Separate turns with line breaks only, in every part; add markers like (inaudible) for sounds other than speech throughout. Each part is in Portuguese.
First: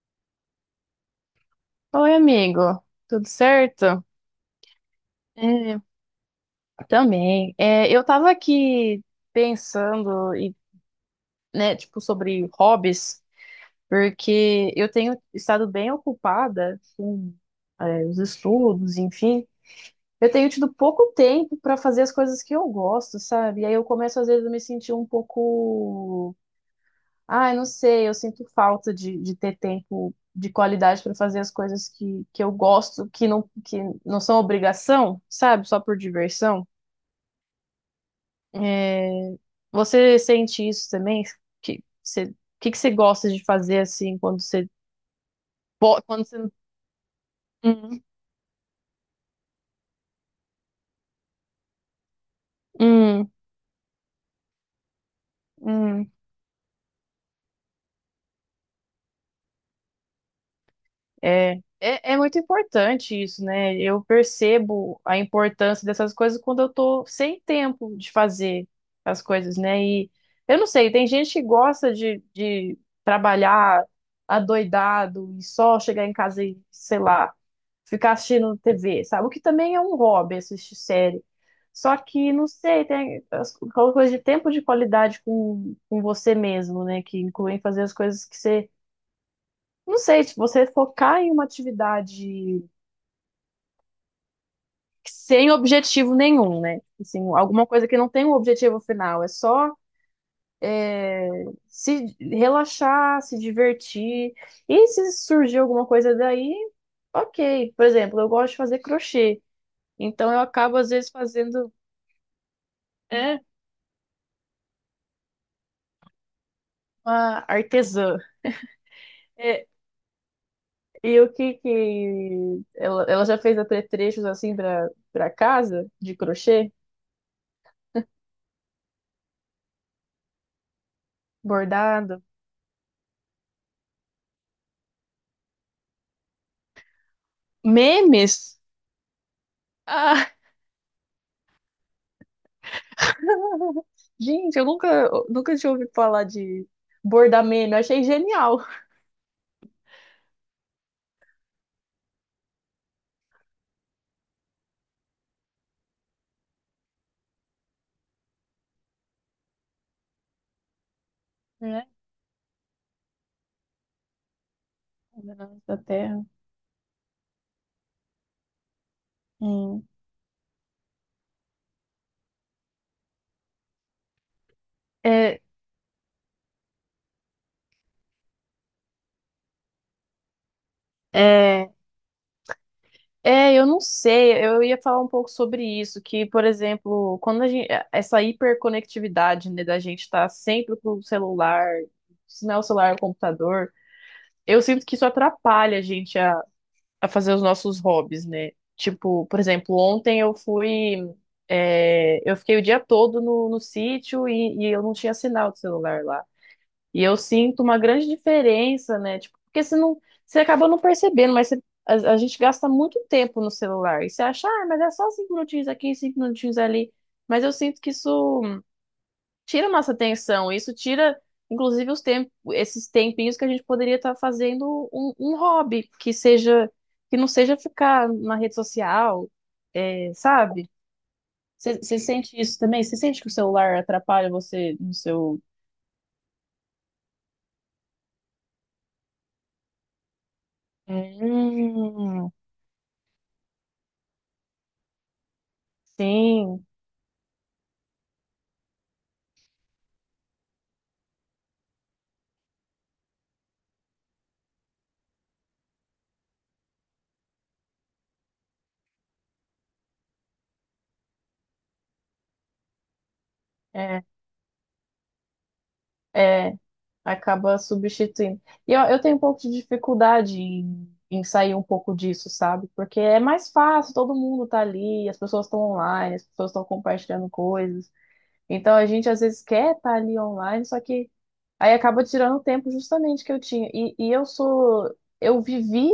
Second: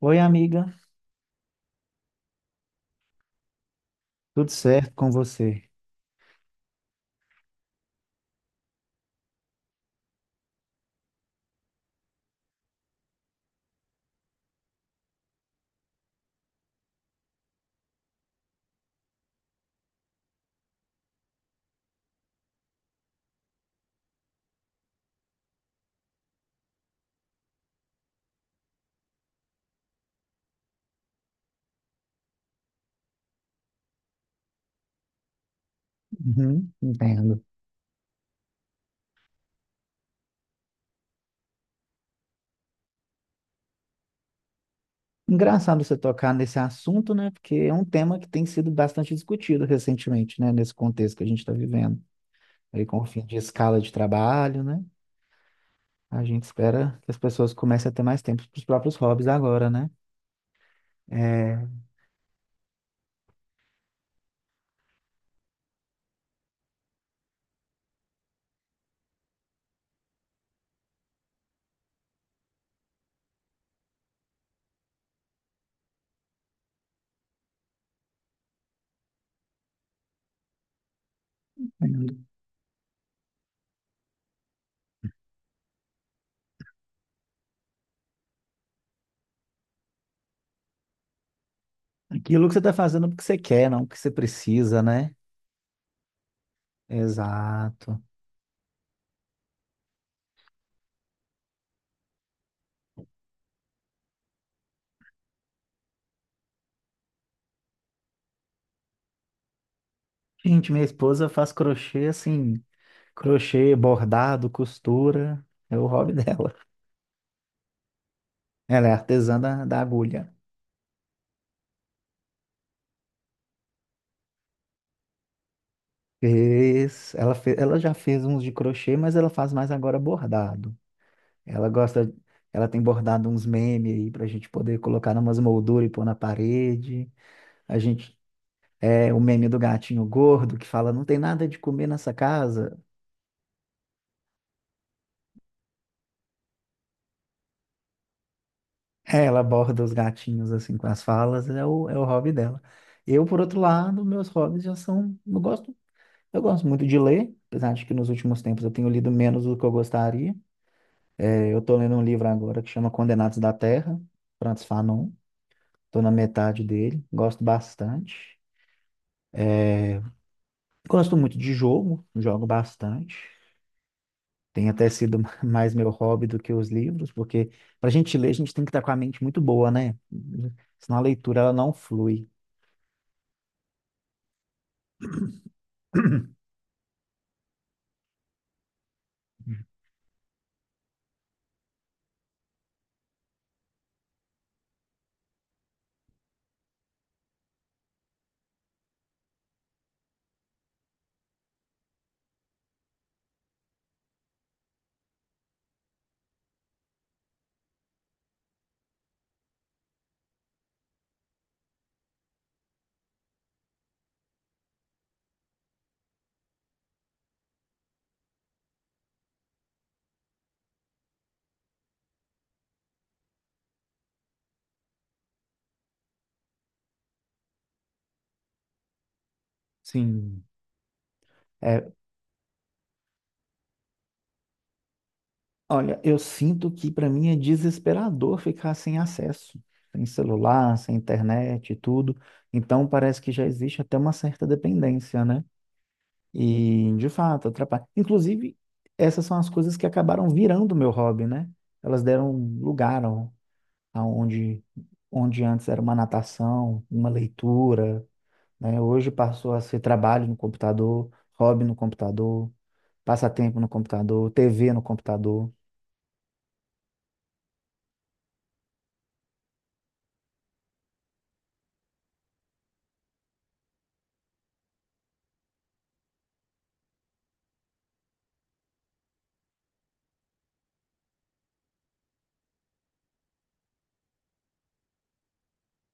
Oi, amiga,
Oi, amigo. Tudo certo?
tudo certo com você?
É, também. Eu tava aqui pensando né, tipo, sobre hobbies, porque eu tenho estado bem ocupada com os estudos, enfim. Eu tenho tido pouco tempo para fazer as coisas que eu gosto, sabe? E aí eu começo, às vezes, a me sentir um pouco. Ah, eu não sei, eu sinto falta de ter tempo de qualidade para fazer as coisas que eu gosto, que não são obrigação, sabe? Só por diversão.
Uhum, entendo.
É. Você sente isso também? Que você, o que você gosta de fazer assim quando você...
Engraçado você
quando
tocar
você...
nesse assunto, né? Porque é um
Hum,
tema que tem sido bastante discutido recentemente, né? Nesse contexto que a gente está vivendo. Aí com o fim
hum,
de escala de trabalho, né?
hum.
A gente espera que as pessoas comecem a ter mais tempo para os próprios hobbies agora, né?
É,
É,
é muito importante isso, né? Eu percebo a importância dessas coisas quando eu tô sem tempo de fazer as coisas, né? E eu não sei, tem gente que gosta de trabalhar adoidado e só chegar em casa e, sei lá, ficar assistindo TV, sabe? O que também é um hobby, assistir série. Só
entendo.
que, não sei, tem as aquela coisa de tempo de qualidade com você mesmo, né? Que incluem fazer as coisas que você... não sei, se você focar em uma
Aquilo que você
atividade
está fazendo porque você quer, não porque você precisa, né?
sem objetivo nenhum, né? Assim, alguma coisa que
Exato.
não tem um objetivo final, é só se relaxar, se divertir. E se surgir alguma coisa daí, ok. Por exemplo, eu gosto de fazer crochê, então eu
Gente,
acabo
minha
às vezes
esposa faz
fazendo,
crochê assim,
é,
crochê, bordado, costura, é o hobby (laughs) dela.
uma artesã.
Ela é artesã da,
É,
da agulha.
e o que que ela já fez apetrechos assim para casa de crochê,
Fez, ela, ela já fez uns de crochê, mas ela faz mais agora bordado. Ela gosta,
bordado,
ela tem bordado uns memes aí pra gente poder colocar numas molduras e pôr na parede. A gente
memes.
é o meme do gatinho
Ah,
gordo que fala não tem nada de comer nessa casa.
gente, eu nunca tinha ouvido falar de bordar meme. Eu achei genial.
É, ela borda os gatinhos assim com as falas, é o hobby dela. Eu, por outro lado, meus hobbies já são, eu gosto muito de ler, apesar de que nos últimos tempos eu tenho lido menos do que eu gostaria. Eu tô
Né?
lendo um livro agora que chama Condenados da Terra, Francis Fanon.
Governantes da
Tô na
Terra.
metade dele, gosto bastante.
Hum.
Gosto muito de jogo, jogo bastante. Tem até sido
É,
(laughs) mais meu hobby do que os livros, porque pra gente ler, a gente tem que estar com a mente muito boa, né? Senão a leitura ela
é,
não flui.
é, eu não sei, eu ia falar um pouco sobre isso, que,
(clears throat)
por exemplo, quando a gente, essa hiperconectividade, né, da gente estar sempre com o celular, se não é o celular, é o computador, eu sinto que isso atrapalha a gente a fazer os nossos hobbies, né? Tipo, por exemplo, ontem eu fui. É, eu fiquei o dia todo no sítio e eu não tinha sinal de celular lá. E eu sinto uma grande diferença, né? Tipo, porque você não, você acaba não percebendo, mas você- a gente gasta muito tempo no celular. E você acha, ah, mas é só cinco minutinhos aqui, cinco minutinhos ali. Mas eu sinto que isso tira nossa atenção, isso tira, inclusive, os tem- esses tempinhos que a gente poderia estar fazendo um hobby que seja, que não seja ficar na rede social, é,
Sim.
sabe?
É,
Você sente isso também? Você sente que o celular atrapalha você no seu.
olha, eu sinto que para mim é desesperador ficar sem acesso, sem celular, sem internet e tudo.
Hum,
Então parece que já existe até uma certa dependência, né?
sim.
E, de fato, atrapalha. Inclusive, essas são as coisas que acabaram virando meu hobby, né? Elas deram lugar aonde onde antes era uma natação, uma leitura, né? Hoje passou a ser trabalho no computador, hobby no computador, passatempo no
É,
computador, TV no computador.
é. Acaba substituindo. E eu tenho um pouco de dificuldade em sair um pouco disso, sabe? Porque é mais fácil, todo mundo tá ali, as pessoas estão online, as pessoas estão compartilhando coisas. Então a gente às vezes quer estar ali online, só que aí acaba tirando o tempo justamente que eu tinha. E eu sou, eu vivi,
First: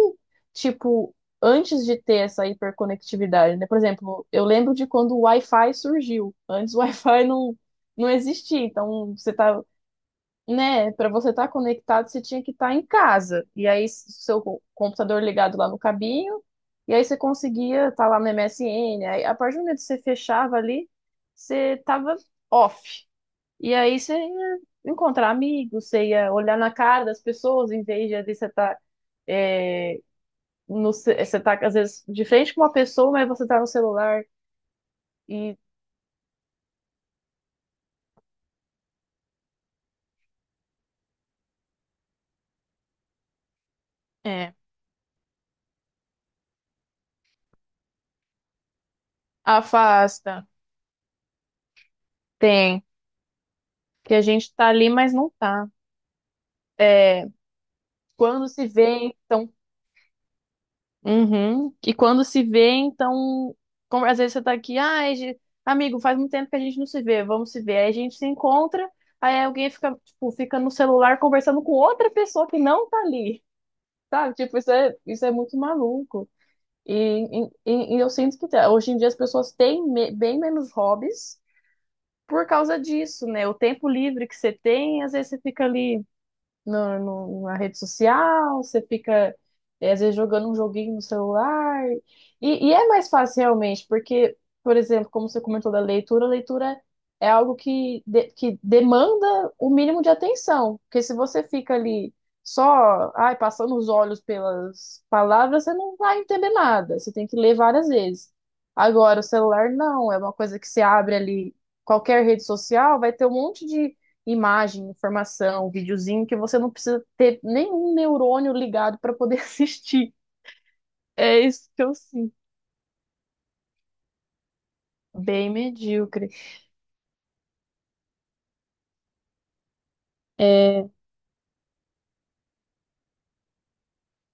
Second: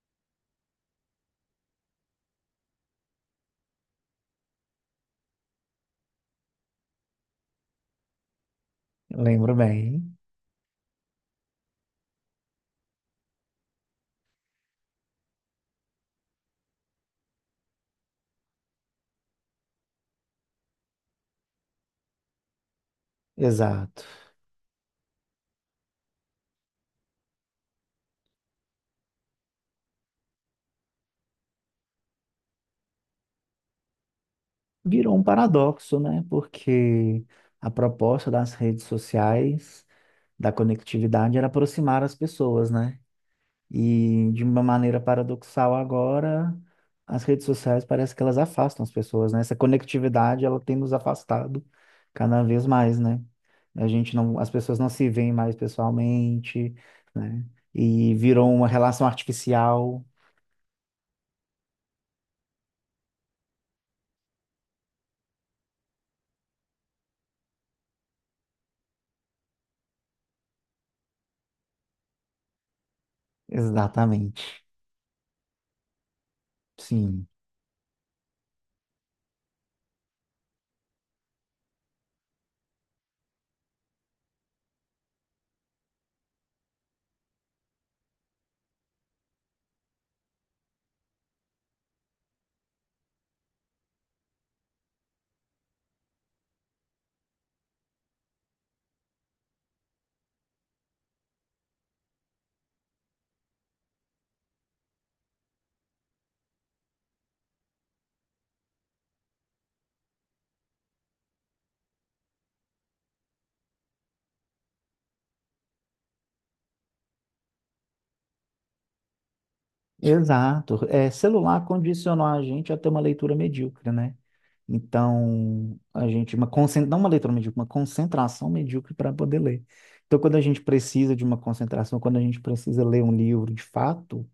tipo, antes de ter essa hiperconectividade, né? Por exemplo, eu lembro de quando o Wi-Fi surgiu. Antes o (laughs) Wi-Fi não, não existia, então você
Lembro
tá...
bem,
né, para você estar conectado, você tinha que estar em casa. E aí, s- seu co- computador ligado lá no cabinho, e aí você conseguia estar lá no MSN. Aí, a partir do momento que você fechava ali, você tava off. E aí
exato.
você ia encontrar amigos, você ia olhar na cara das pessoas, em vez de às vezes, você tá, é, no, ce- você tá, às vezes, de frente com uma pessoa, mas você tá no celular
Virou um
e
paradoxo, né? Porque a proposta das redes sociais, da conectividade, era aproximar as pessoas, né? E de
é,
uma maneira paradoxal agora, as redes sociais parece que elas afastam as pessoas, né? Essa conectividade,
afasta.
ela tem nos afastado cada vez
Tem.
mais, né? A
Que
gente
a
não, as
gente tá
pessoas não
ali,
se
mas não
veem mais
tá.
pessoalmente,
É,
né? E
quando
virou uma
se
relação
vê, então...
artificial.
Uhum. E quando se vê, então, como às vezes você tá aqui, ai, ge- amigo, faz muito tempo que a gente não se vê, vamos se ver. Aí a gente se encontra, aí alguém fica, tipo, fica no celular conversando com outra pessoa que não tá ali, sabe?
Exatamente.
Tipo, isso é muito maluco. E,
Sim.
e eu sinto que tá- hoje em dia as pessoas têm me- bem menos hobbies por causa disso, né? O tempo livre que você tem, às vezes você fica ali na rede social, você fica, eh, às vezes, jogando um joguinho no celular. E é mais fácil, realmente, porque, por exemplo, como você comentou da leitura, a leitura é algo que, de- que demanda o mínimo de atenção. Porque se você fica ali só, ai, passando os olhos pelas palavras, você não vai entender nada. Você tem que ler várias vezes. Agora, o celular não, é uma coisa que você abre ali. Qualquer rede social vai ter um monte de imagem, informação, videozinho que você não precisa ter nenhum neurônio ligado para poder (laughs) assistir.
Exato. É,
É
celular
isso que eu
condicionou
sinto.
a gente a ter uma leitura medíocre, né?
Bem
Então, a
medíocre.
gente, uma não uma leitura medíocre, uma concentração medíocre para poder ler. Então, quando a gente
É,
precisa de uma concentração, quando a gente precisa ler um livro de fato,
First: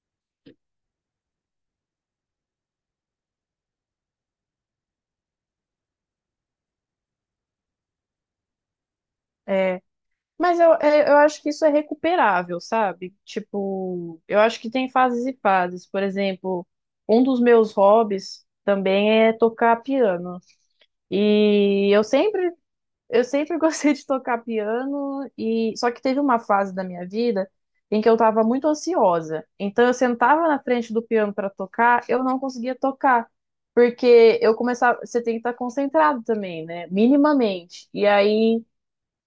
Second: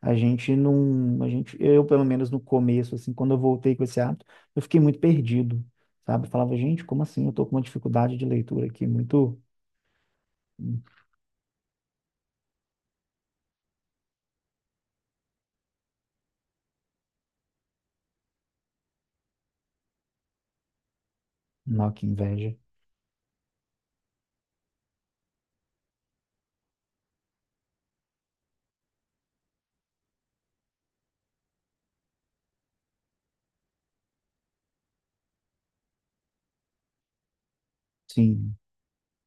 a gente não, a gente, eu pelo menos no começo, assim, quando eu voltei com esse hábito, eu fiquei muito perdido, sabe? Eu falava, gente, como assim? Eu tô com uma dificuldade de leitura aqui, muito,
é. Mas eu acho que isso é recuperável, sabe? Tipo, eu acho que tem fases e fases. Por exemplo, um dos meus hobbies também é tocar piano. E
não,
eu
que
sempre...
inveja.
Eu sempre (laughs) gostei de tocar piano e só que teve uma fase da minha vida em que eu estava muito ansiosa. Então eu sentava na frente do piano para tocar, eu não conseguia tocar, porque eu começava, você tem que estar concentrado também, né? Minimamente. E
Sim,
aí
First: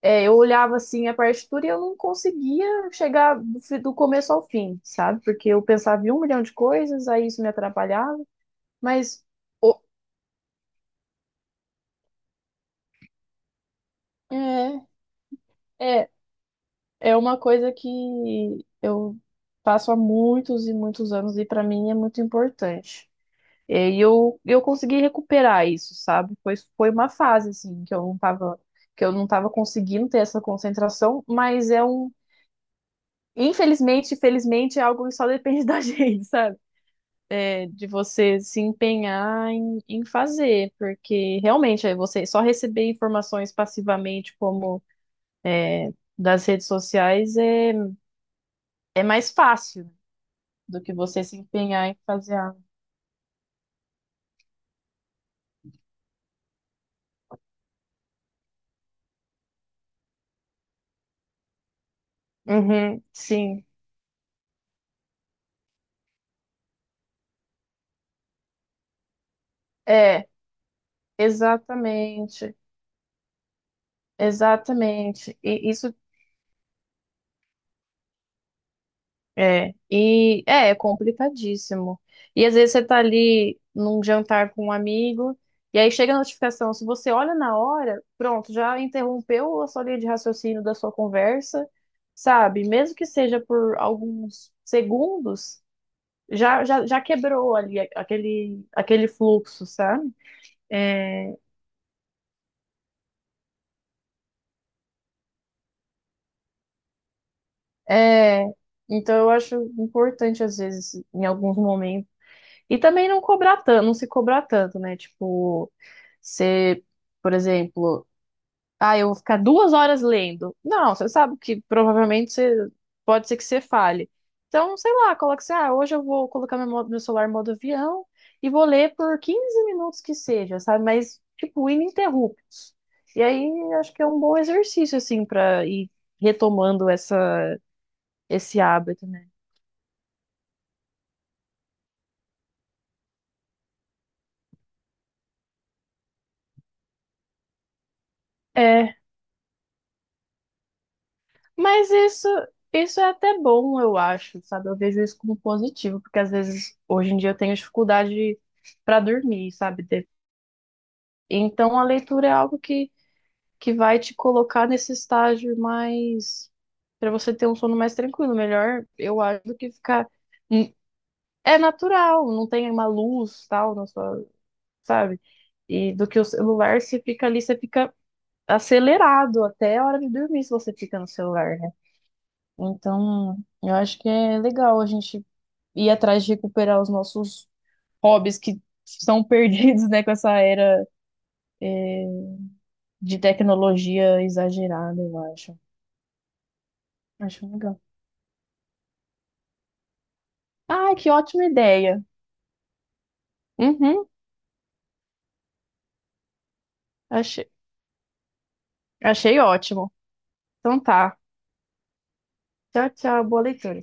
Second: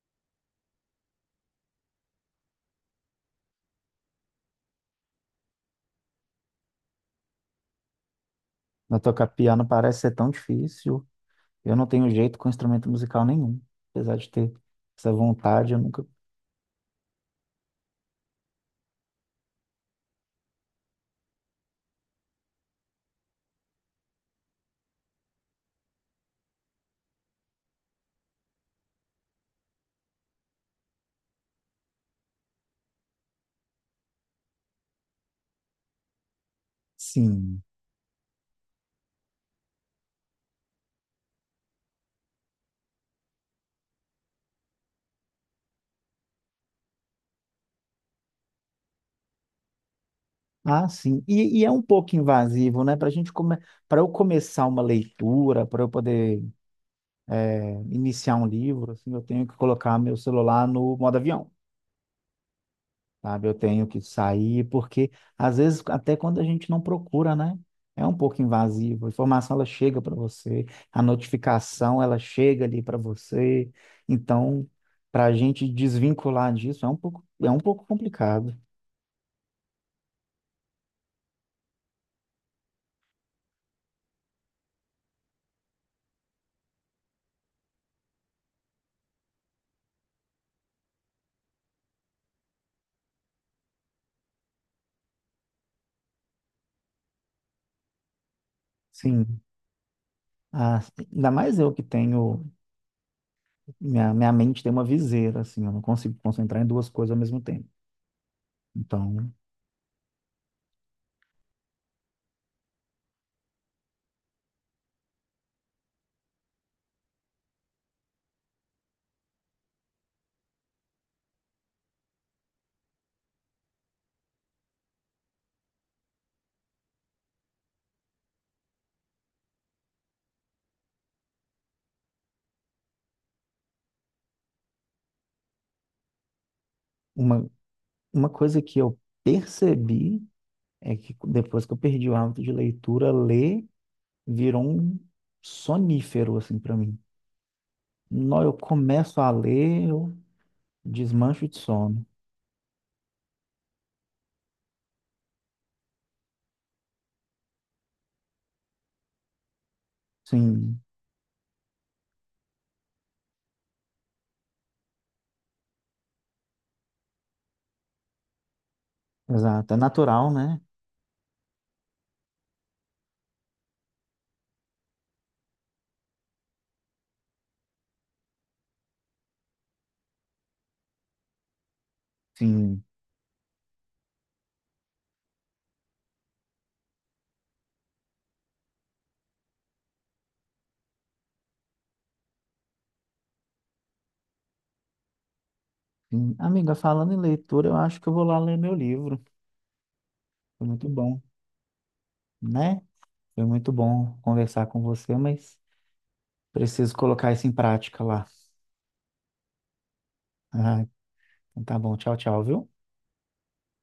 é, eu olhava assim a partitura e eu não conseguia chegar do, fi- do começo ao fim, sabe? Porque eu pensava em um milhão de coisas, aí isso me atrapalhava.
na
Mas
tocar piano
o-
parece ser tão difícil. Eu não tenho jeito com instrumento musical nenhum, apesar de ter
é,
essa vontade, eu nunca.
é, é uma coisa que eu faço há muitos e muitos anos e para mim é muito importante. E eu consegui recuperar isso, sabe? Foi uma fase assim que eu não tava, que eu não tava conseguindo ter essa concentração, mas é um, infelizmente, felizmente é algo que só depende (laughs) da gente, sabe?
Sim.
É, de você se empenhar em fazer, porque realmente aí você só receber informações passivamente como das redes sociais é é mais fácil. Do
Ah,
que
sim.
você se
E é um
empenhar em
pouco
fazer algo.
invasivo, né? Para gente come... para eu começar uma leitura, para eu poder iniciar um livro, assim, eu tenho que colocar meu celular no modo avião.
Uhum,
Sabe? Eu
sim.
tenho que sair, porque às vezes, até quando a gente não procura, né? É um pouco invasivo. A informação ela chega para
É,
você, a notificação ela
exatamente,
chega ali para você. Então, para a
exatamente.
gente
E isso
desvincular disso é um pouco complicado.
é, é complicadíssimo. E às vezes você tá ali num jantar com um amigo, e aí chega a notificação. Se você olha na hora, pronto, já interrompeu a sua linha de raciocínio da sua conversa, sabe? Mesmo que seja por alguns segundos, já quebrou ali aquele
Sim.
fluxo, sabe?
Ah, ainda
É,
mais eu que tenho, minha mente tem uma viseira, assim, eu não consigo concentrar em duas coisas ao mesmo tempo.
é, então eu
Então,
acho importante, às vezes, em alguns momentos. E também não cobrar tanto, não se cobrar tanto, né? Tipo, você, por exemplo, ah, eu vou ficar 2 horas lendo. Não, você sabe que provavelmente você pode ser que você fale. Então, sei lá, coloca assim, ah, hoje eu vou colocar meu, mo- meu celular em modo avião e vou ler por 15 minutos que seja, sabe? Mas, tipo, ininterruptos. E aí, acho que é um bom exercício, assim, pra ir retomando
uma,
essa,
uma
esse
coisa que eu
hábito. Né?
percebi é que depois que eu perdi o hábito de leitura, ler virou um sonífero, assim, pra mim. Nó, eu
É,
começo a ler, eu desmancho de
mas
sono.
isso, isso é até bom, eu acho, sabe? Eu vejo isso como positivo, porque às vezes hoje em dia eu tenho dificuldade para dormir, sabe? De-
Sim,
Então a leitura é algo que vai te colocar nesse estágio mais para você ter um sono mais tranquilo, melhor, eu acho, do que
exato. É
ficar...
natural, né?
Hum, é natural, não tem uma luz tal na sua, sabe? E do que o celular, você fica ali, você fica acelerado até a hora de dormir se você fica no celular, né?
Sim,
Então, eu acho que é legal a gente ir atrás de recuperar os nossos hobbies que são (laughs) perdidos, né, com essa era de tecnologia exagerada, eu acho.
sim. Amiga, falando em
Acho
leitura, eu
legal.
acho que eu vou lá ler meu livro. Foi muito
Ah, que
bom,
ótima ideia.
né? Foi muito
Uhum,
bom conversar com você, mas preciso colocar isso
achei,
em prática lá.
achei ótimo. Então
Ah,
tá.
então tá bom. Tchau, tchau, viu?
Tchau, tchau, boa leitura.